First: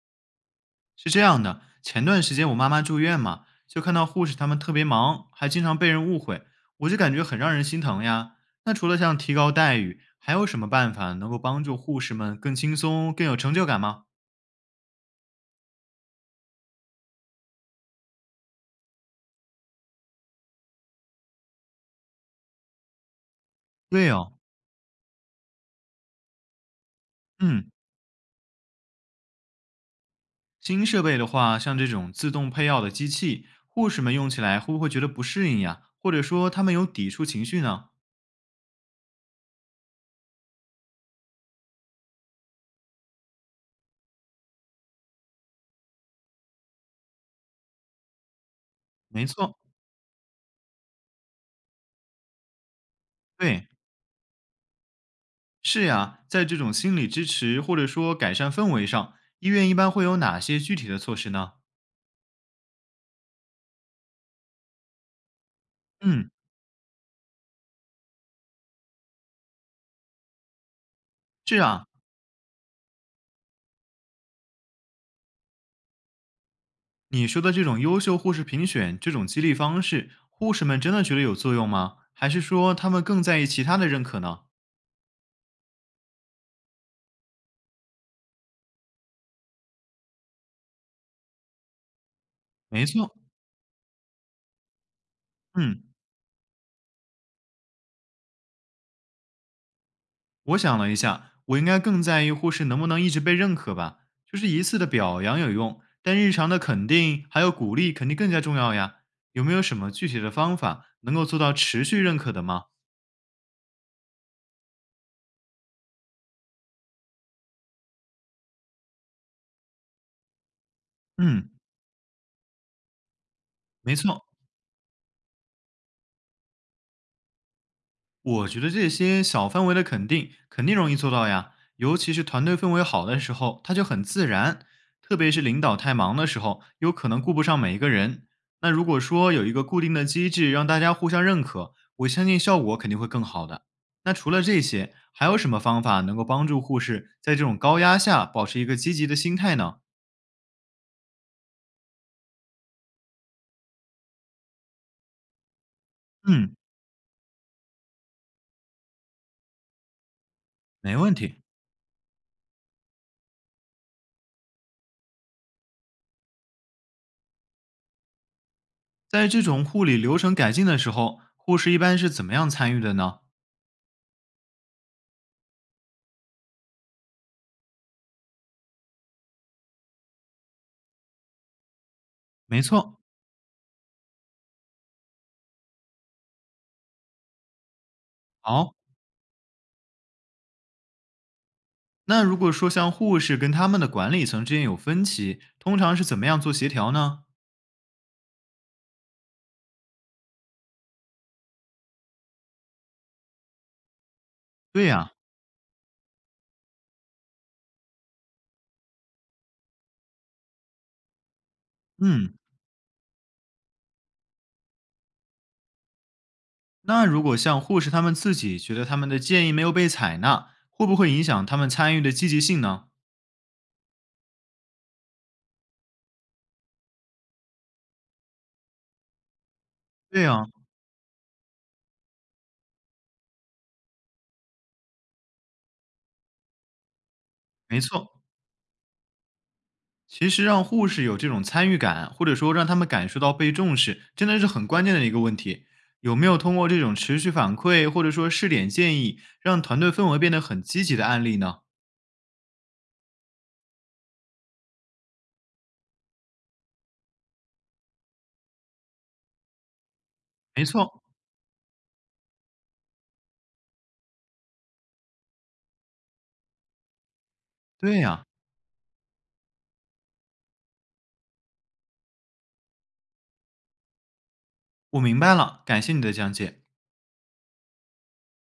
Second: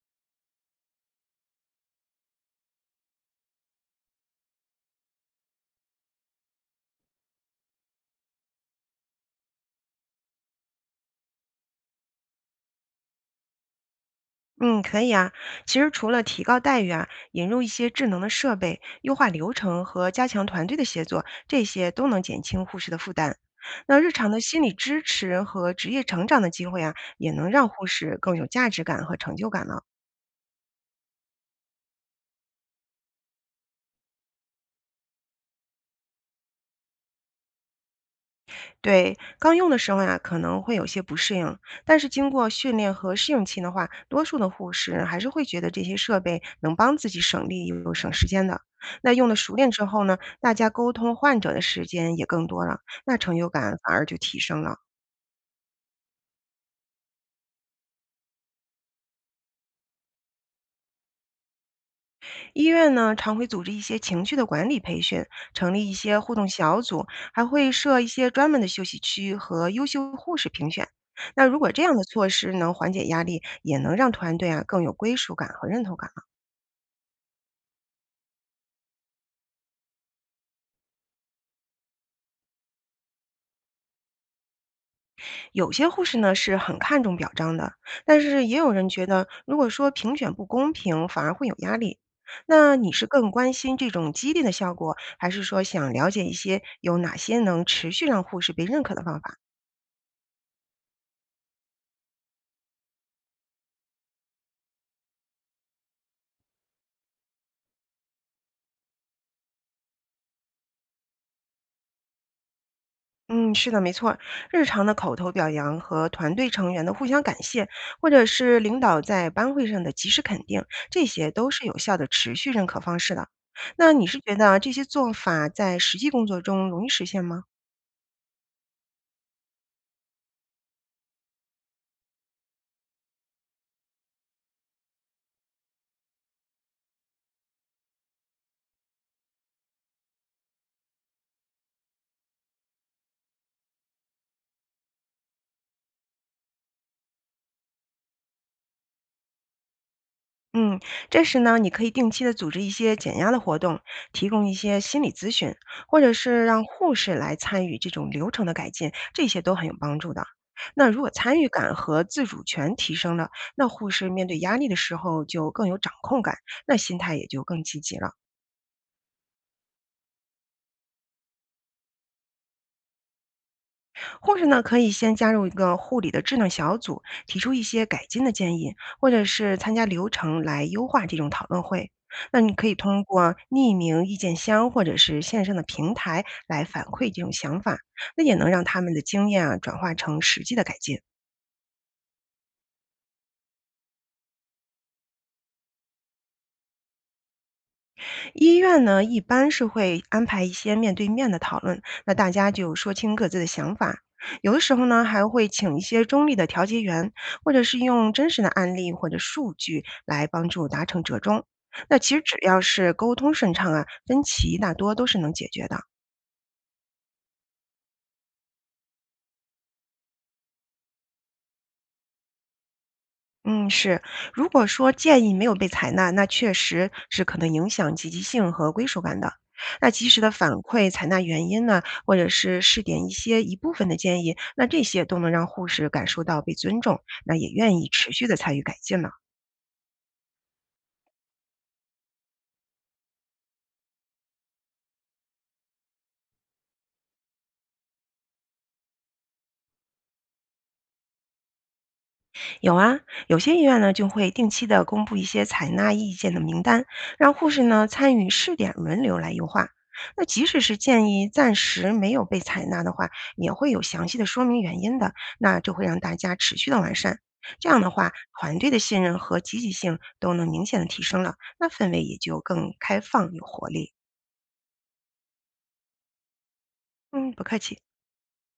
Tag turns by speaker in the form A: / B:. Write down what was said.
A: 是这样的，前段时间我妈妈住院嘛，就看到护士他们特别忙，还经常被人误会，我就感觉很让人心疼呀。那除了像提高待遇，还有什么办法能够帮助护士们更轻松、更有成就感吗？
B: 嗯，可以啊。其实除了提高待遇啊，引入一些智能的设备，优化流程和加强团队的协作，这些都能减轻护士的负担。那
A: 对
B: 日常
A: 哦，
B: 的心理支持和职业成长的机会啊，也能让
A: 嗯，
B: 护士更有价值感和成就感了。
A: 新设备的话，像这种自动配药的机器，护士们用起来会不会觉得不适应呀？或者说他们有抵触情绪呢？
B: 对，刚用的时候呀，可能会有些不适应，但是经过训练和适应期的话，多数的护士还是会觉得这些设备能帮自己省力又省时间的。那
A: 没
B: 用的熟
A: 错，
B: 练之后呢，大家沟通患者的时间也更多了，那成就
A: 对，
B: 感反而就提升了。
A: 是呀，在这种心理支持或者说改善氛围上，医院一般会有哪些具体的措施呢？
B: 医院呢，常会组织一些情绪的管理培训，成立一些
A: 嗯。
B: 互动小组，还会设一些专门的休息区和优秀护士评选。那
A: 是
B: 如果这
A: 啊，
B: 样的措施能缓解压力，也能让团队啊更有归属感和认同感。
A: 你说的这种优秀护士评选这种激励方式，护士们真的觉得有作用吗？还是说他们更在意其他的认可呢？
B: 有些护士呢是很看重表彰的，但是也有人觉得，如果说评选不公平，反而会有压力。那
A: 没
B: 你是
A: 错，
B: 更关心这种激励的效果，还是说
A: 嗯，
B: 想了解一些有哪些能持续让护士被认可的方法？
A: 我想了一下，我应该更在意护士能不能一直被认可吧。就是一次的表扬有用，但日常的肯定还有鼓励肯定更加重要呀。有没有什么具体的方法能够做到持续认可的吗？
B: 嗯，是的，没错儿。日常的口头表扬和团队成员的互相感谢，或者是领导在班会上的及时肯定，这些都
A: 嗯，
B: 是有效的持续认可方式的。那
A: 没
B: 你是
A: 错，
B: 觉得这些做法在实际工作中容易实现吗？
A: 我觉得这些小范围的肯定肯定容易做到呀，尤其是团队氛围好的时候，它就很自然。特别是领导太忙的时候，有可能顾不上每一个人。那如果说有一个固定的机制让大家互相认可，我相信效果肯定会更好的。那除了这些，还有什么方法能够帮助护士在这种高压下保持一个积极的心态呢？
B: 嗯，这时呢，你可以定期的组织一些减压的活动，提供一些心理咨询，或者是
A: 嗯，
B: 让护士来参与这种流程的改进，这些都很有帮助的。那
A: 没
B: 如果
A: 问
B: 参
A: 题。
B: 与感和自主权提升了，那护士面对压力的时候就更有掌控感，那心态也就更积极了。
A: 在这种护理流程改进的时候，护士一般是怎么样参与的呢？
B: 护士呢，可以先加入一个护理的智能小组，提出一些改进的建议，或者是参加流程来优化这种讨论会。那你
A: 没
B: 可以
A: 错，
B: 通过匿名意见箱或者是线上的平台来反馈这种想法，那也能让
A: 好，
B: 他们的经验啊转化成实际的改进。
A: 那如果说像护士跟他们的管理层之间有分歧，通常是怎么样做协调呢？
B: 医院呢，一般是会安排一些面对面的讨论，那大家就说清各自的想法。有的时
A: 对
B: 候呢，
A: 呀、
B: 还会请一些中立的调解员，或者是用真实的案例或者数据来帮助达成折中。那其实
A: 嗯，
B: 只要是沟通顺畅啊，分歧大多都是能解决的。
A: 那如果像护士他们自己觉得他们的建议没有被采纳，会不会影响他们参与的积极性呢？
B: 嗯，是。如果说建议没有被采纳，那确实是可能影响积极性和归属感的。那及时
A: 对
B: 的
A: 呀、
B: 反馈、采纳原因呢，或者是试点一些一部分的建议，那这些都能让护士感受到被尊重，那也愿
A: 没
B: 意持
A: 错。
B: 续的参与改进了。
A: 其实让护士有这种参与感，或者说让他们感受到被重视，真的是很关键的一个问题。有没有通过这种持续反馈，或者说试点建议，让团队氛围变得很积极的案例呢？
B: 有啊，有些医院呢就会定期的公布一些采纳意见的名单，让护士呢参与试点轮流来优化。那即使
A: 没
B: 是
A: 错，
B: 建议暂时没有被采纳的话，也会有详细的说明原因的，那就会让大家持续的完善。这样的
A: 对
B: 话，
A: 呀、
B: 团队的信任和积极性都能明显的提升了，那氛围也就更开放有活力。
A: 我明白了，感谢你的讲解。
B: 嗯，不客气。